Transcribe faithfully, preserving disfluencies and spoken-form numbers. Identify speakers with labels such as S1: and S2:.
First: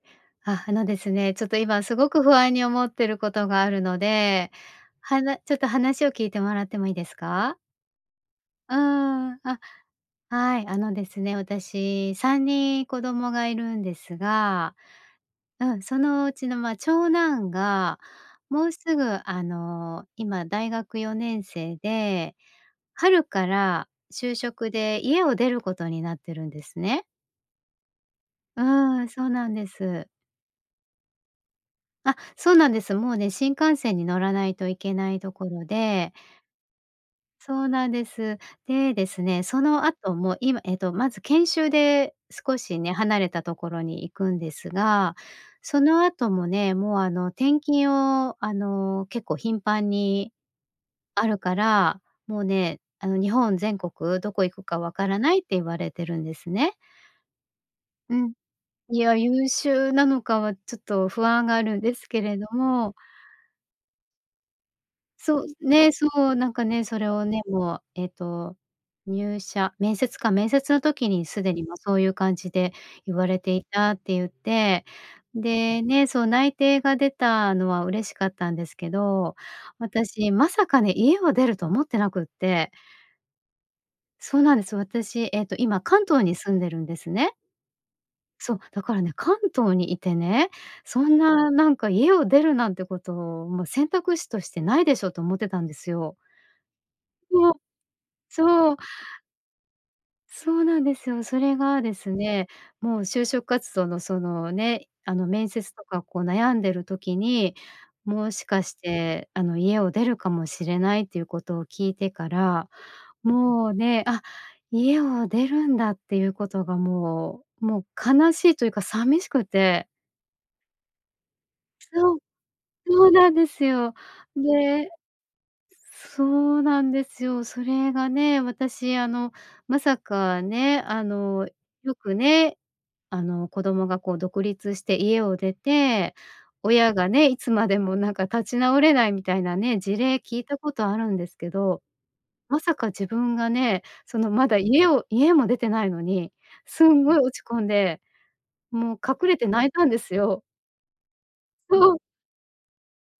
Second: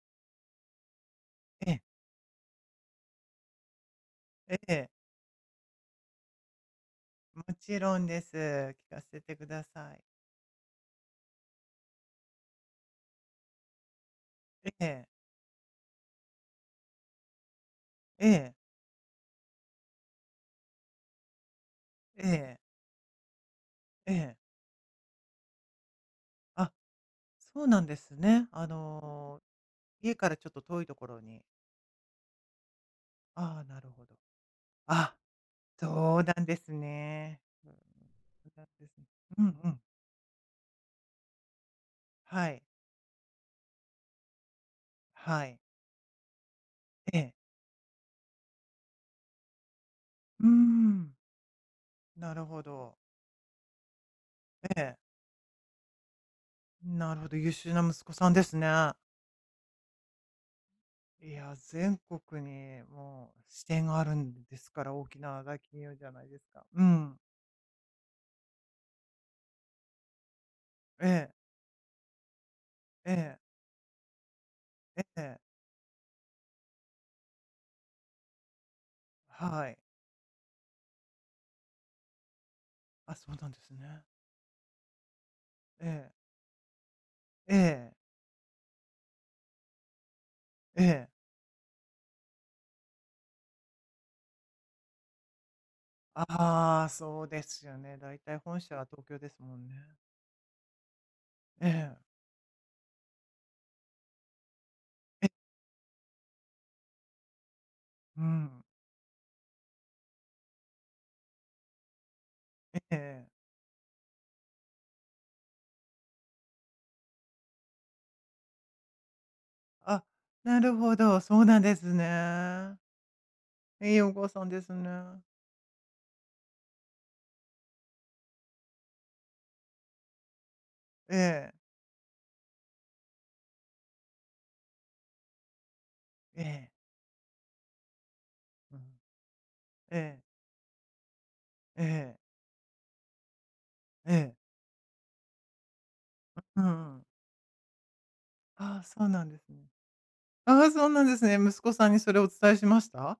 S1: あ、あのですね、ちょっと
S2: ええ。
S1: 今、凄く不安に思っている事があるので、
S2: ええ。
S1: はなちょっと話を、聞いて貰っても良いですか？
S2: 勿論です。
S1: う
S2: 聞
S1: ー
S2: かせて
S1: ん、あ、
S2: 下さい。
S1: はい、あのですね、私、さんにん子供が居るんですが
S2: ええ。
S1: うん、そのうちの、ま、長男が、
S2: ええ。
S1: もう直ぐ、あの、今、大学よねんせい
S2: え
S1: で、
S2: え。
S1: 春から
S2: え
S1: 就
S2: え。
S1: 職で家を出る事になってるんで
S2: あ、
S1: すね。
S2: そうなんですね。
S1: う
S2: あ
S1: ん、そう
S2: の、
S1: なんです。
S2: 家からちょっと遠い所に？
S1: あ、そうなんです、もうね、新
S2: ああ、
S1: 幹
S2: なる
S1: 線に
S2: ほど。
S1: 乗らないと行けな
S2: あ、
S1: い所で
S2: そうなんですね。
S1: そう
S2: うん、うん、
S1: なんです。
S2: うなんです。
S1: で、ですね、
S2: うん
S1: そ
S2: うん。
S1: の後も、今えっと、まず研修で
S2: は
S1: 少
S2: い。
S1: しね、離れた所に行くんですが、
S2: はい。
S1: その後もね、もう、あ
S2: え
S1: の、
S2: え。
S1: 転勤を、あの、結構頻繁に
S2: うーん。
S1: あるから、
S2: な
S1: もう
S2: るほ
S1: ね、
S2: ど。
S1: あの、日本全国どこ行くか
S2: え
S1: 分
S2: え。
S1: からないって言われてるんですね。
S2: なるほど、優秀な息子
S1: う
S2: さ
S1: ん、
S2: んですね。
S1: いや、優秀なのかは、ちょっと不
S2: い
S1: 安
S2: や、
S1: があるんで
S2: 全
S1: すけれ
S2: 国
S1: ど
S2: に、
S1: も。
S2: もう支店があるんですから、大き
S1: そ
S2: な
S1: う、
S2: 大企
S1: ね、
S2: 業じ
S1: そ
S2: ゃない
S1: う、
S2: です
S1: 何か
S2: か。
S1: ね、
S2: う
S1: それ
S2: ん。
S1: をね、もう、えっと、入社面接か、面接の
S2: え
S1: 時に
S2: え。
S1: 既に、も、そういう感じで
S2: え
S1: 言わ
S2: え。
S1: れていた、って言って。
S2: ええ。
S1: でね、その内定が出たのは嬉しかったんですけど、
S2: はい。
S1: 私まさかね、家を出ると思ってなくって。
S2: あ、そうなんですね。
S1: そうなんです。私、えっと、今
S2: え
S1: 関
S2: え。
S1: 東に住んでるんですね。
S2: ええ。
S1: そう、だからね、関東に居てね、
S2: え
S1: そ
S2: え。
S1: んな何か「家を出るなんて事、もう選択肢として無いでしょ」と思ってたんですよ。
S2: ああ、そうで
S1: ふお。
S2: すよね。大体、本
S1: そ
S2: 社
S1: う。
S2: は東京ですもんね。
S1: そうなんですよ。それ
S2: え
S1: がで
S2: え。
S1: すね、もう就職活動の、そのね、あの、
S2: え。
S1: 面接とか、こう悩んでる時に、
S2: うー
S1: もしか
S2: ん。
S1: して、あの、家を出るかもしれないという事を聞いてから、
S2: え、ええ。
S1: もうね、あ、家を出るんだっていう事が、もう、もう悲しいと言うか寂しくて。
S2: あ、なるほど、そうなんです
S1: そう。
S2: ね。
S1: そうなんです
S2: 良
S1: よ、
S2: いお母さんです
S1: で。
S2: ね。
S1: そうなんですよ。それがね、私あの、まさかね、あ
S2: え
S1: の、
S2: え。
S1: 良くね、あの、子供がこう独立して家を出て、
S2: ええ。
S1: 親がね、いつまでも何か、立ち
S2: う
S1: 直
S2: ん。
S1: れないみたいなね、事例
S2: ええ。
S1: 聞いた事あるんですけど。
S2: ええ。
S1: まさか自分がね、そ
S2: え
S1: の、
S2: え。
S1: まだ家を家も出てないのに、
S2: う
S1: す
S2: んう
S1: ん
S2: ん。
S1: ごい落ち込んで、
S2: ああ、
S1: もう
S2: そうな
S1: 隠
S2: ん
S1: れ
S2: で
S1: て
S2: すね。
S1: 泣いたんですよ。
S2: ああ、そうなんですね。息子
S1: そ
S2: さん
S1: う。
S2: に、それをお伝えしました？